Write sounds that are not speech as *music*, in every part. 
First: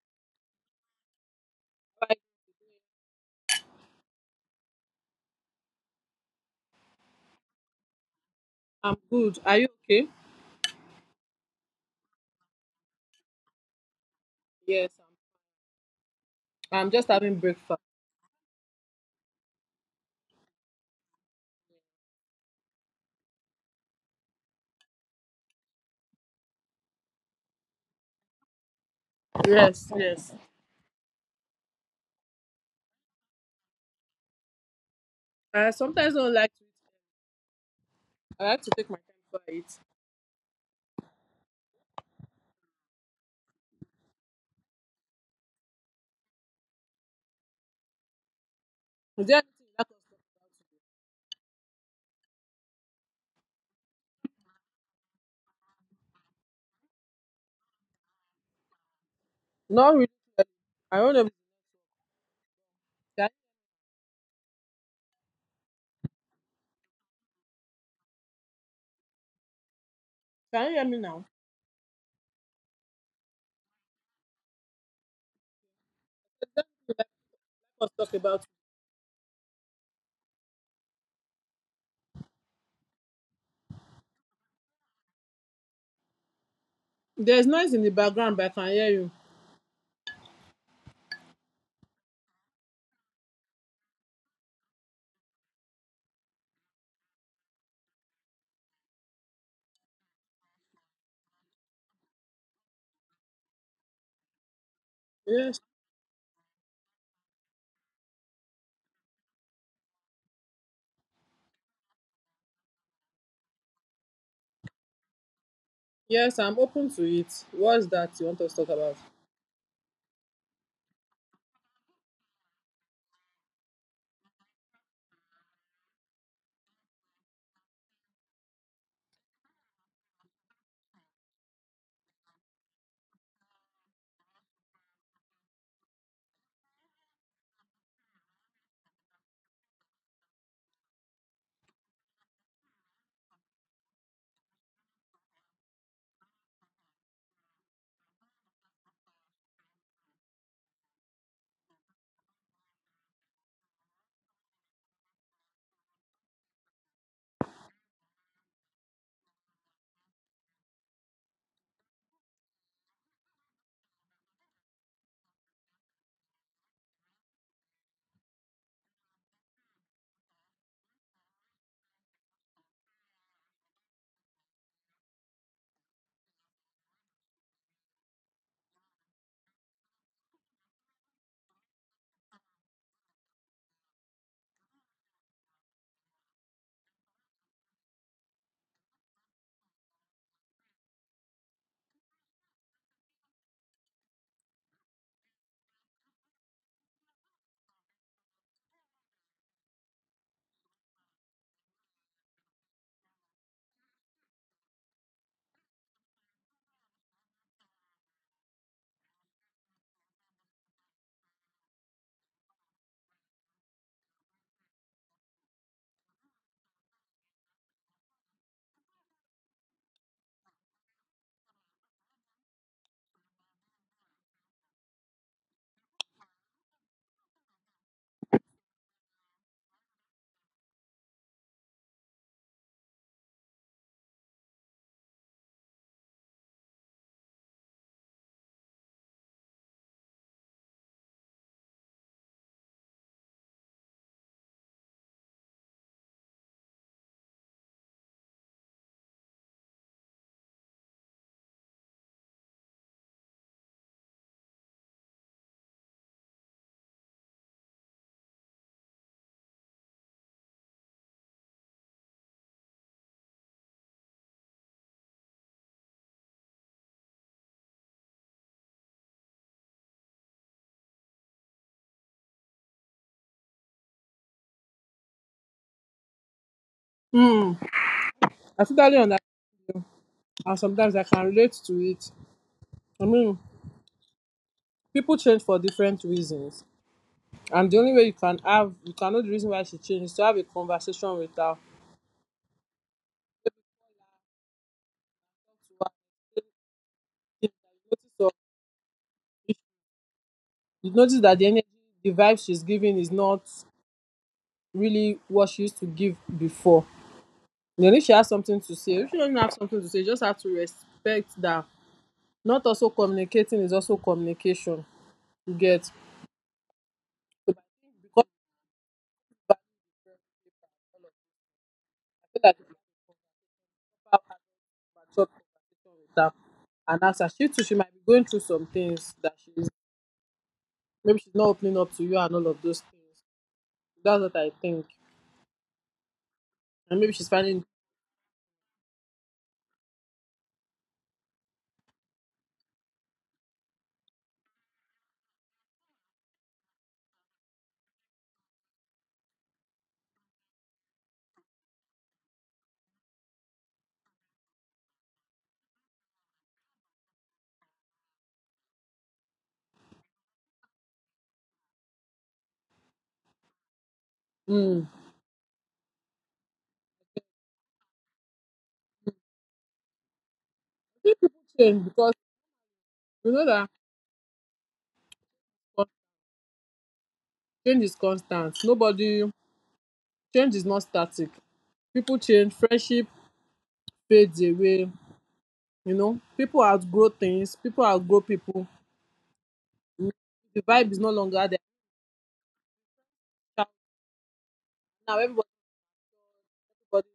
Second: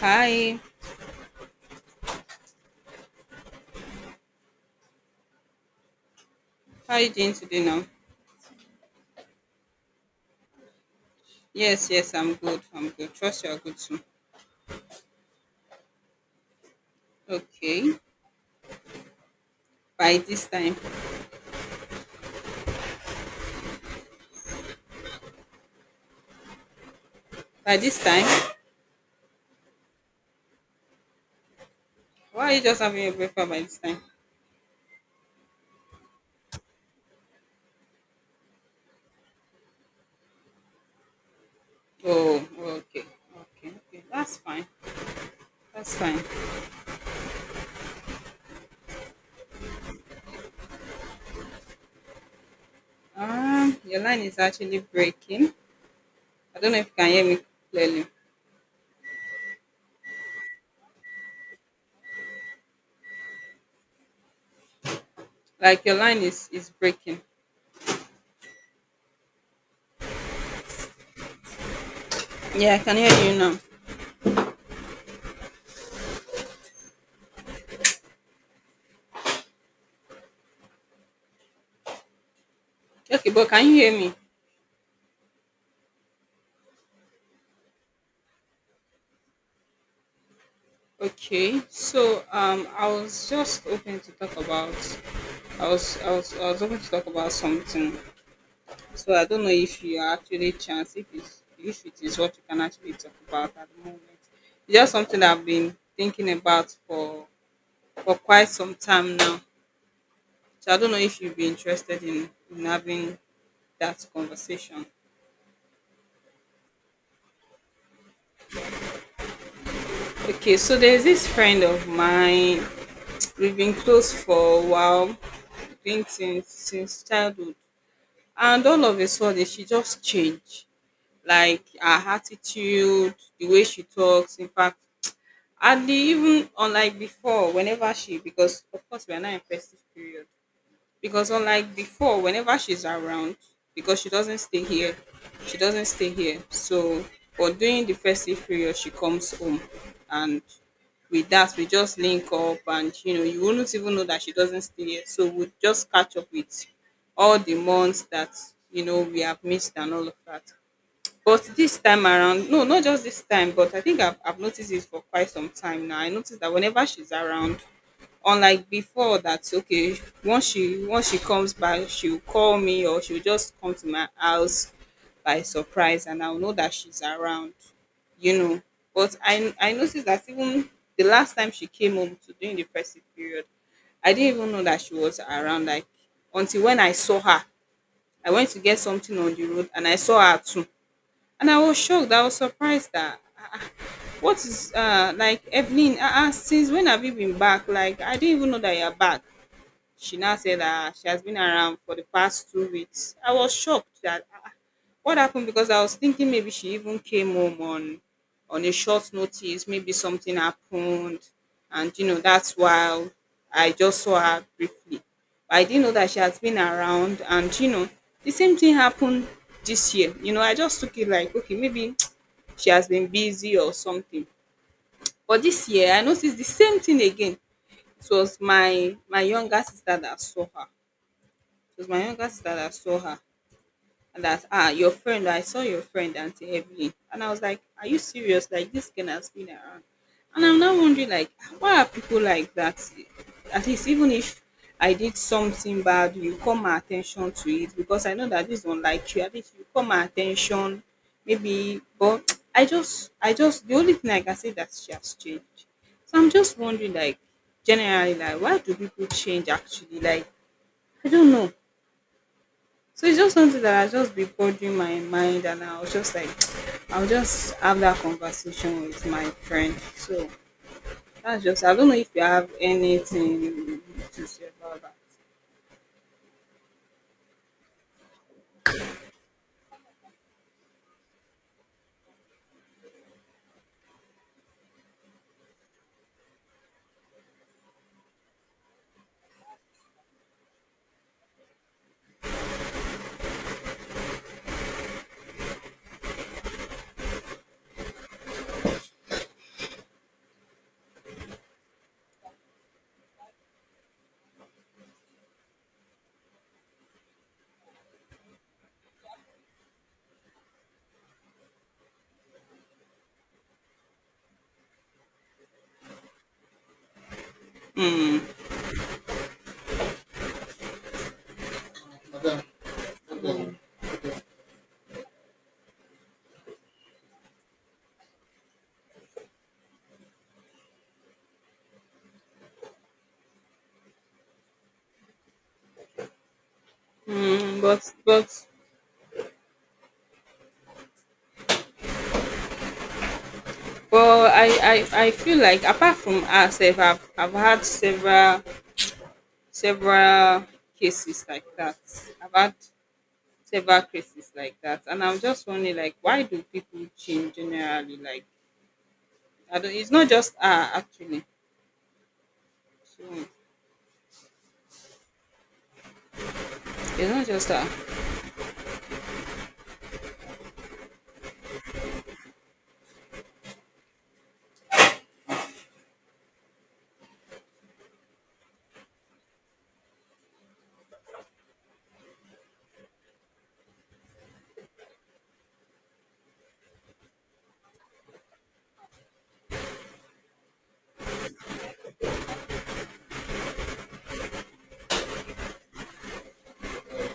Hi, Right, how are you doing today now? I'm good. Are you okay? Yes, yes, I'm good. I'm good. Trust you are good too. Yes, I'm just having breakfast. Okay. By this time. By this time? Yes, yes. Why are you just having your breakfast by this time? I sometimes don't like to eat. I like to take my time before I eat. Is Oh, okay. Okay, okay. That's fine. That's fine. there anything you like us to talk about? Your line is actually breaking. I don't know if you can hear me clearly. Not really. I don't know. Can, Like your line is breaking. can you hear me now? Yeah, I can hear you now. Let us talk about. Okay, but can you hear me? There's noise in the background, but I can hear you. Okay, so I was just hoping to talk about. I was hoping to talk about something. So I don't know if you are actually chance, if it is what you can actually talk about at the moment. It's just something that I've Yes, been thinking about for quite some time now. So I don't know if you'd be interested in having that conversation. yes, I'm open to it. What's that you want us to talk about? Okay, so there's this friend of mine. *tsk* We've been close for a while, been since childhood, and all of a sudden she just changed. Like her attitude, the way she talks. In fact, and the even unlike before, whenever she, because of course we are now in festive period. Because unlike before, whenever she's around, because she doesn't stay here, she doesn't stay here. So but during the festive period she comes home and with that we just link up, and you know you wouldn't even know that she doesn't stay here. So we will just catch up with all the months that you know we have missed and all of that. But this time around, no, not just this time, but I think I've noticed it for quite some time now. I noticed that whenever she's around, unlike before, that okay, once she comes back, she'll call me, or she'll just come to my house by surprise, and I'll know that she's around, you know. But I noticed that even the last time she came home to during the festive period, I didn't even know that she was around, like until when I saw her. I went to get something on the road and I saw her too. And I was shocked. I was surprised that what is like Evelyn, since when have you been back? Like I didn't even know that you're back. She now said that she has been around for the past 2 weeks. I was shocked that what happened, because I was thinking maybe she even came home on a short notice, maybe something happened, and you know that's why I just saw her briefly. I didn't know that she has been around, and you know the same thing happened this year. You know, I just took it like okay, maybe she has been busy or something. But this year, I noticed the same thing again. It was my younger sister that saw her. It was my younger sister that saw her that, ah, your friend, I saw your friend Auntie Evelyn. And I was like, are you serious? Like this girl has been around. And I'm now wondering, like why are people like that? At least even if I did something bad, you call my attention to it, because I know that this don't like you, at least you call my attention maybe. But *tsk* I just the only thing I can say that she has changed. So I'm just wondering, like generally, like why do people change actually? Like I don't know. So it's just something that I just be bothering my mind, and I was just like, *tsk* I'll just have that conversation with my friend. So that's just. I don't know if you have anything to say about that. Hmm. I totally understand. And sometimes I can relate to it. I mean, people change for different reasons. And the only way you can have, you can know the reason why she changed is to have a conversation with her. To notice of- You notice that the energy, the vibe she's giving is not really what she used to give before. Then if she has something to say, if she doesn't have something to say, you just have to respect that. Not also communicating is also communication. You get so Mm. because I feel like you have a mature conversation with her and ask her. She too, she might be going through some things that she's Maybe she's not opening up to you and all of those things. That's what I think. And maybe she's Mm, finding but but but I feel like apart from herself, I've had several cases like that. I've had several cases like that, and I'm just wondering, like why do people change generally? Like I don't, it's not just her actually. So mm, it's not just her. change because you know that con- change is constant. Nobody change is not static. People change, friendship fades away. You know, people outgrow things, people outgrow people. Mm, The vibe is no longer there. Now everybody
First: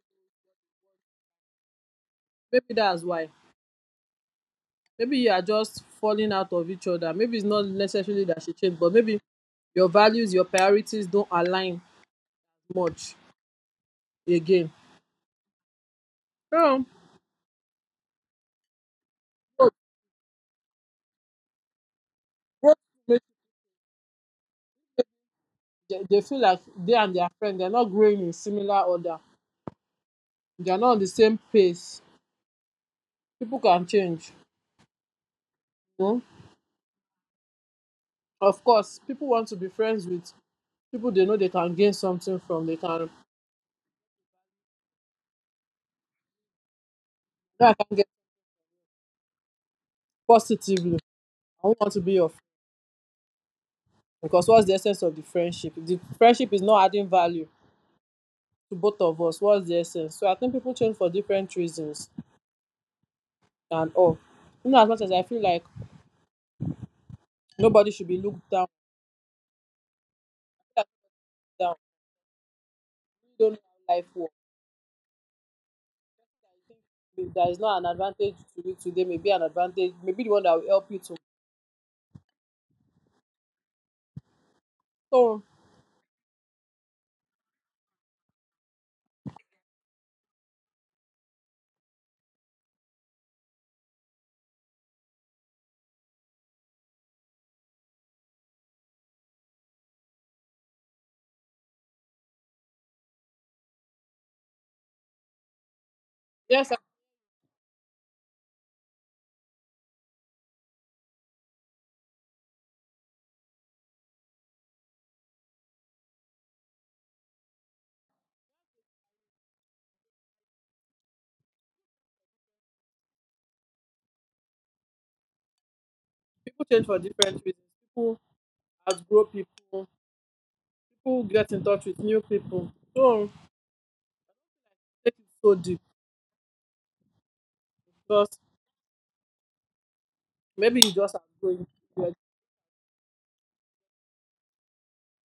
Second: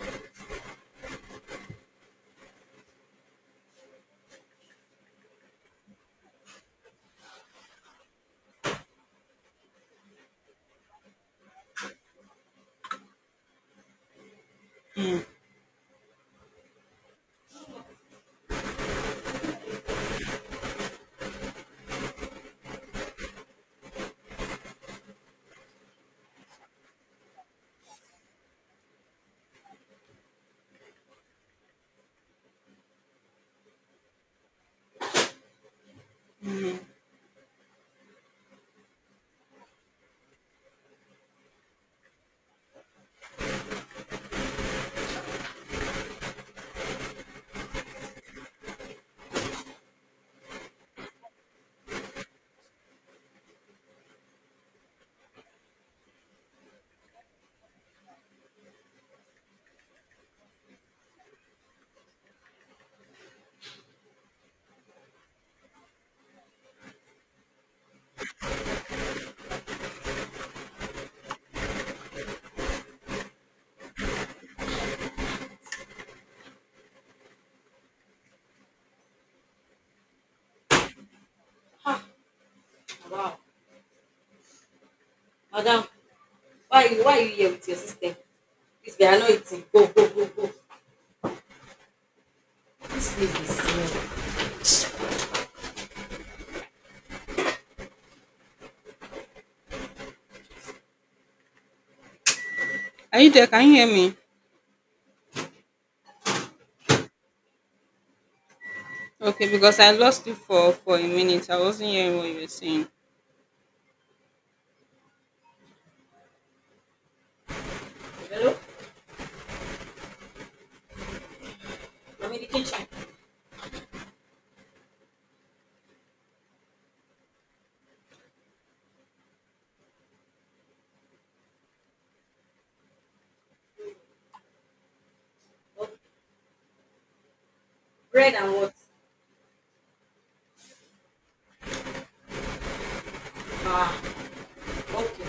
maybe that's why. Maybe you are just falling out of each other. Maybe it's not necessarily that she changed, but maybe your values, your priorities don't align much again. Yeah. So growth make dey dey feel like they and their friend they are not growing in similar order. They are not on the same pace. People can change, you know. Of course, people want to be friends with people they know they can gain something from. They can you I can get positively. I won't want to be your friend because what's the essence of the friendship? If the friendship is not adding value to both of us, what's the essence? So I think people change for different reasons and all. You know, as much as I feel like nobody should be looked down. We don't know how life works. If there is not an advantage to it today, maybe an advantage, maybe the one that will help you to. Ah, wow. So Madam, why you here with your system? This guy, I know it's in. Go, go, go, go. This place is small. Are you there? Can you hear me? yes, and Okay, because I lost you for a minute. I wasn't hearing what you were saying. Hello? I'm in the kitchen. people change for different reasons. People outgrow people. People get in touch with new people. So it is so deep Oh, bread because and what? maybe you just outgrowing people. Ah, okay,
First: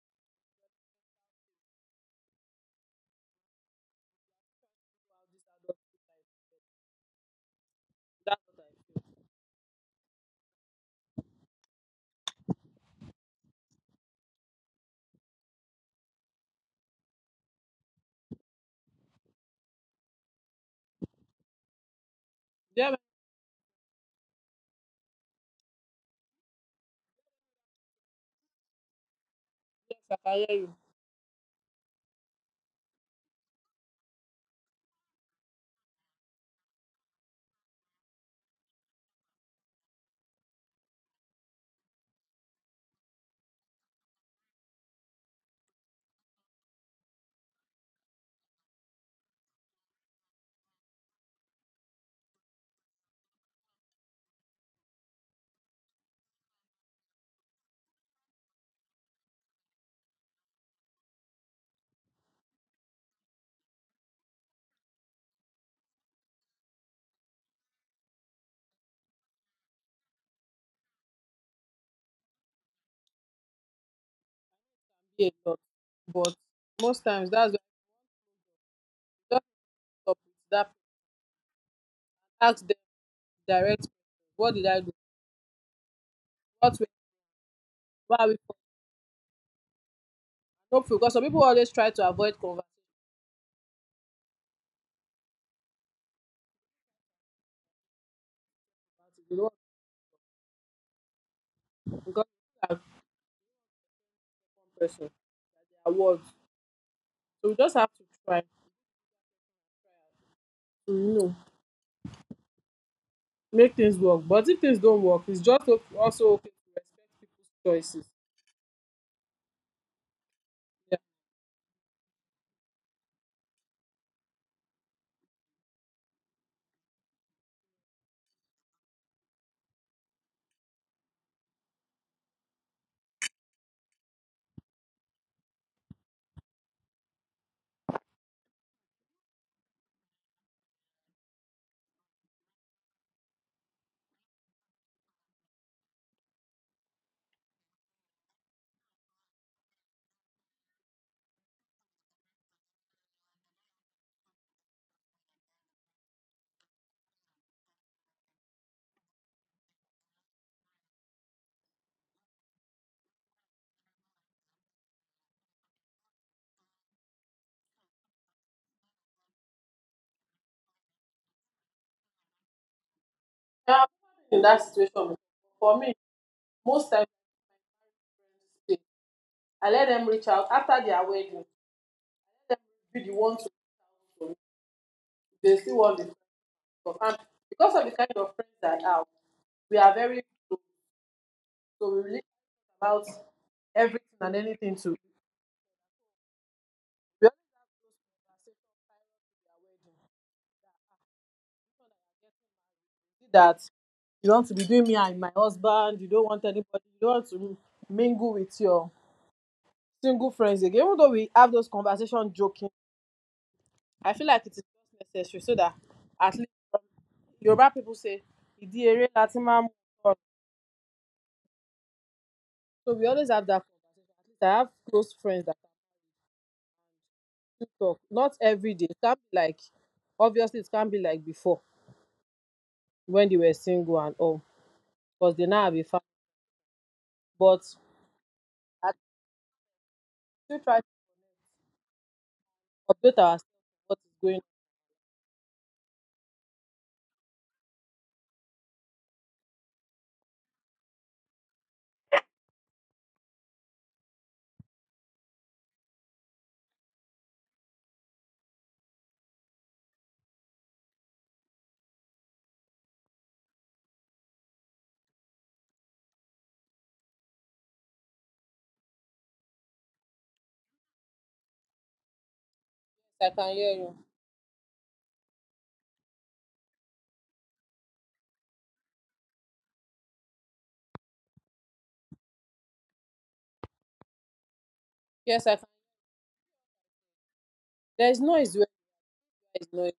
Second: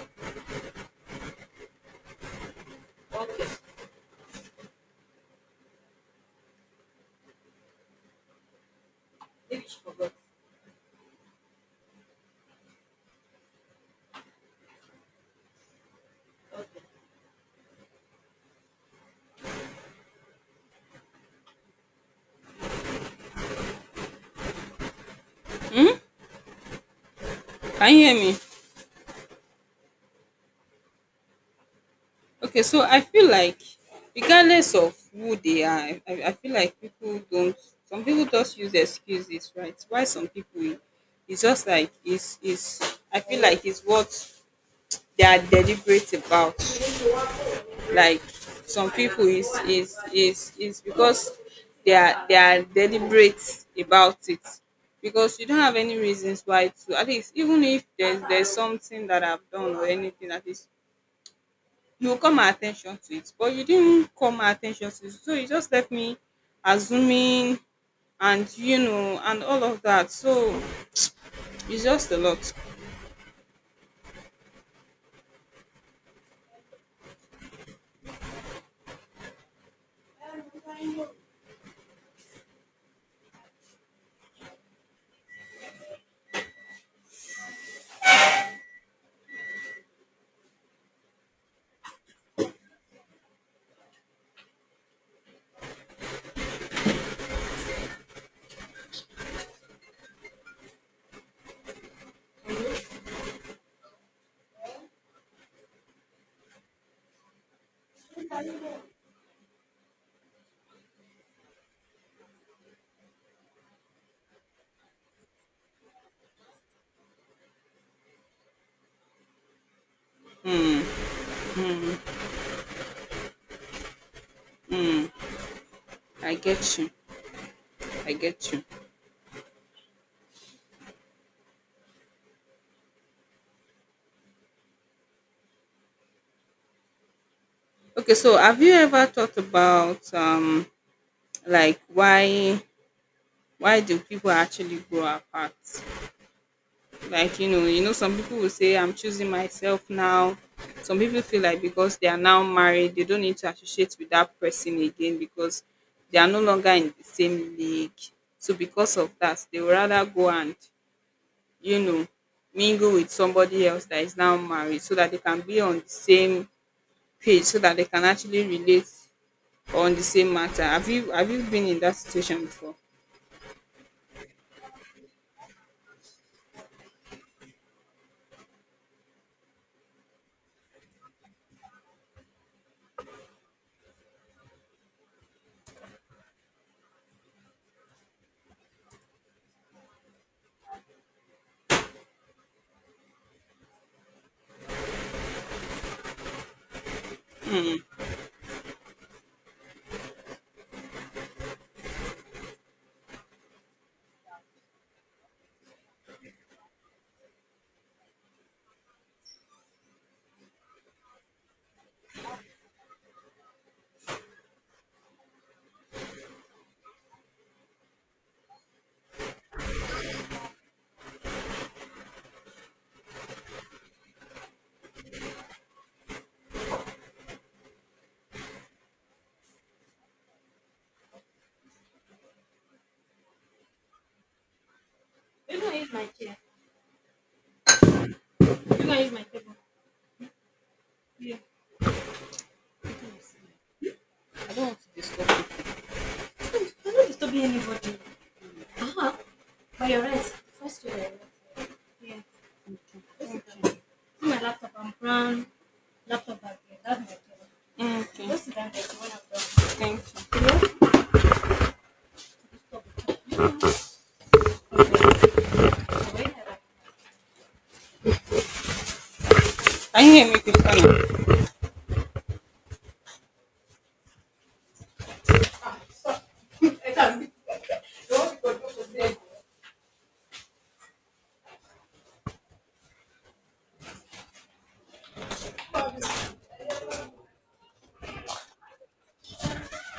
okay. That's what I feel. Maybe she forgot. Okay. There are many Hmm? Can you hear me? things I can hear you Okay, so I feel like regardless of who they are, I feel like people don't. Some people just use excuses, right? Why some people, it's just like it's. I feel like it's what they are deliberate about. Like some people is because they are deliberate about it. Because you don't have any reasons why to, at least even if there's something that I've done or anything, at least you call my attention to it, but you didn't call my attention to it. So you just left me assuming, and you know, and all of that. So it's just a lot. be a lot, but most times that's why you just stop with that. Ask them direct. What did I do? What were why are we? No, because some people always try to avoid conversation. You know, because person, their words. So we just have to try to make things work. But if things don't work, it's just also okay to respect people's choices. Yeah. Hmm. Hmm. I get you. I get you. Okay, so have you ever thought about like why do people actually grow apart? Like you know some people will say I'm choosing myself now. Some people feel like because they are now married, they don't need to associate with that person again, because they are no longer in the same league. So because of that, they would rather go and, you know, mingle with somebody else that is now married, so that they can be on the same page, so that they can actually relate on the same matter. Have you been in that situation before? Yeah, in that situation. For me, most times eh, I let them reach out after their wedding. Let them be the ones to go for me. They still want the friend stuff. And because of the kind of friends that are, we are very close. So we really talk about everything and anything too. We always have that you want to be doing me and my husband, you don't want anybody, you don't want to mingle with your single friends again. Even though we have those conversations joking, I feel like it is not necessary so that at least, Yoruba people say, "Ìdí eré la. So we always have that conversation. I have close friends that I talk. Not every day. It can't be like, obviously, it can't be like before when they were single and all, because they now have a family. But I still try to Yeah. update ourselves what is going on. I don't want to disturb you. I'm not disturbing anybody. But you're right. First year, yeah. Okay. My laptop, I'm brown. Laptop back there. That's my job. Okay. Just that when I'm done. Thank you. You know, stop it. Like- Can you hear me, Christiana? Yes, I can hear you. Yes, I can. There is noise where there is noise.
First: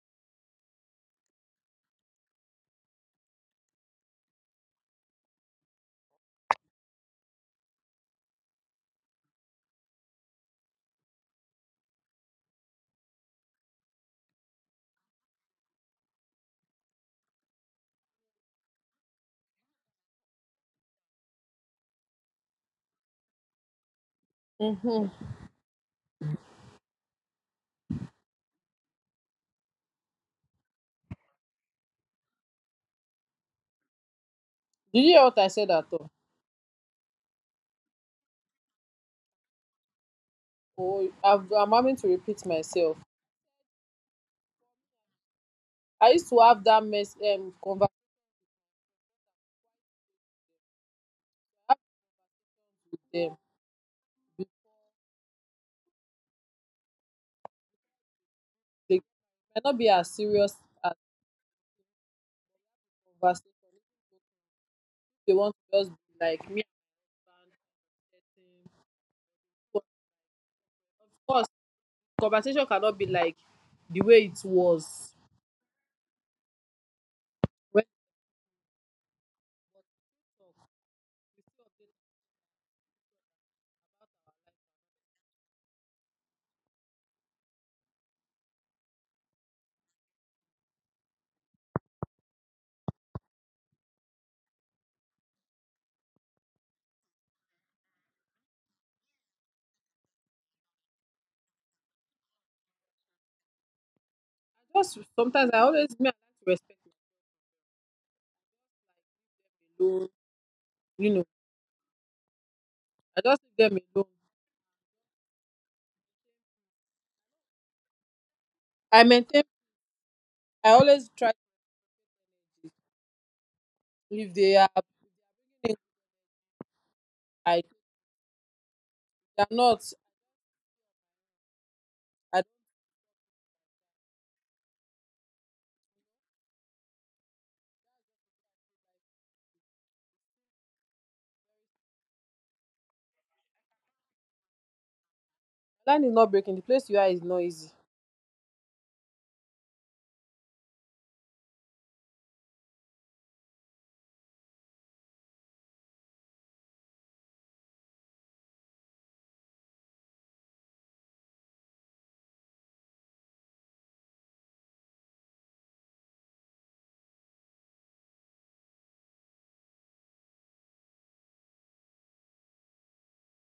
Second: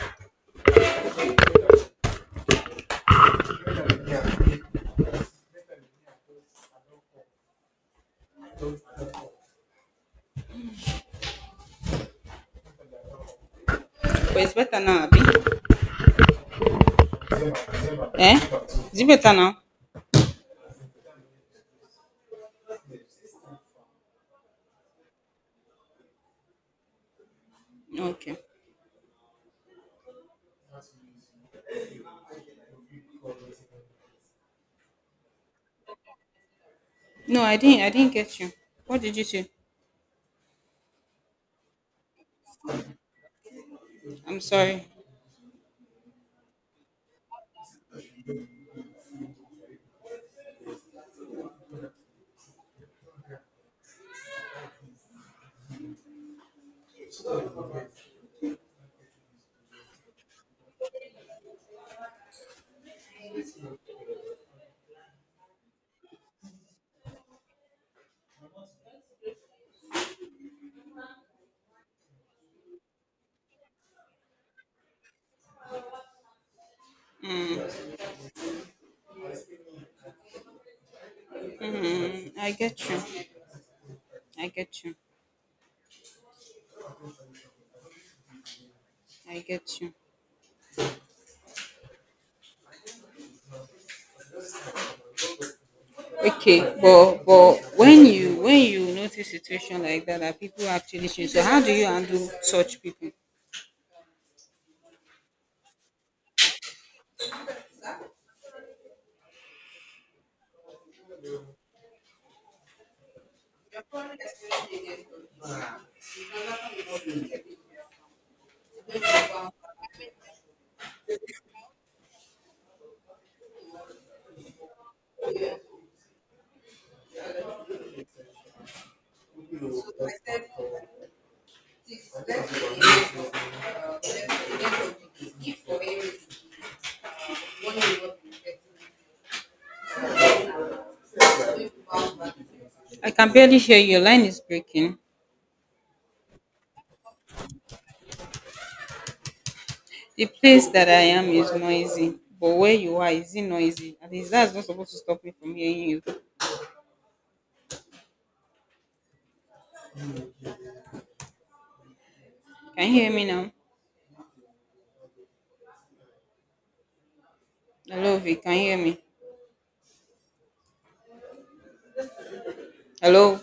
But it's better now, Abby. Eh? Is it better now? Mm-hmm. Did Okay. you hear what I said at all? No, I didn't. I didn't get you. What did you say? Oh, I'm having to repeat myself. I'm sorry. I used to have that mess conversation with them. They might not be as serious as conversation. They want to just be like me and Stan, but of course, conversation cannot be like the way it was Hmm. when Hmm. I get you. I get you. I get you. Okay, but when you notice situation like that, that people actually change, so how do you handle such people? I just sometimes I always me I like to respect people alone. You know, I just leave them alone. I maintain. I always try to if they are things like you are not I I can barely hear you. Your line is breaking. land is not breaking. The place you are is not easy. The place that I am is noisy, but where you are, is it noisy? At least that's not supposed to stop me from hearing you. Can you hear me now? Hello V, can you hear me? Hello,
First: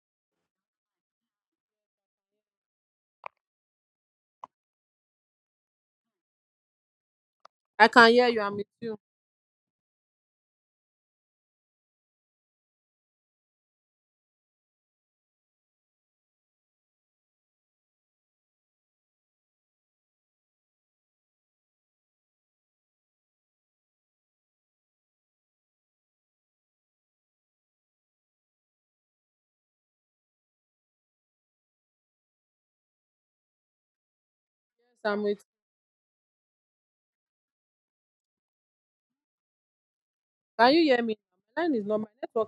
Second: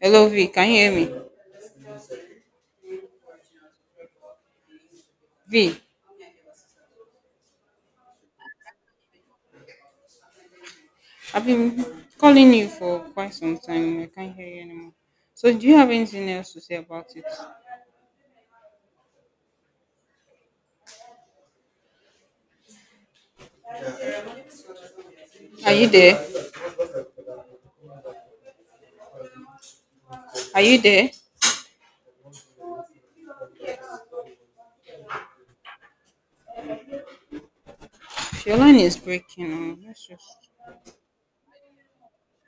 hello V, can you hear me? V, I can hear you, I'm with you. I've been calling you for quite some time. I can't hear you anymore. So do you have anything else to say about it? Are you there? Are you there? Yes, I'm with you. Your line is breaking. Let's just Can you hear me? My line is not my network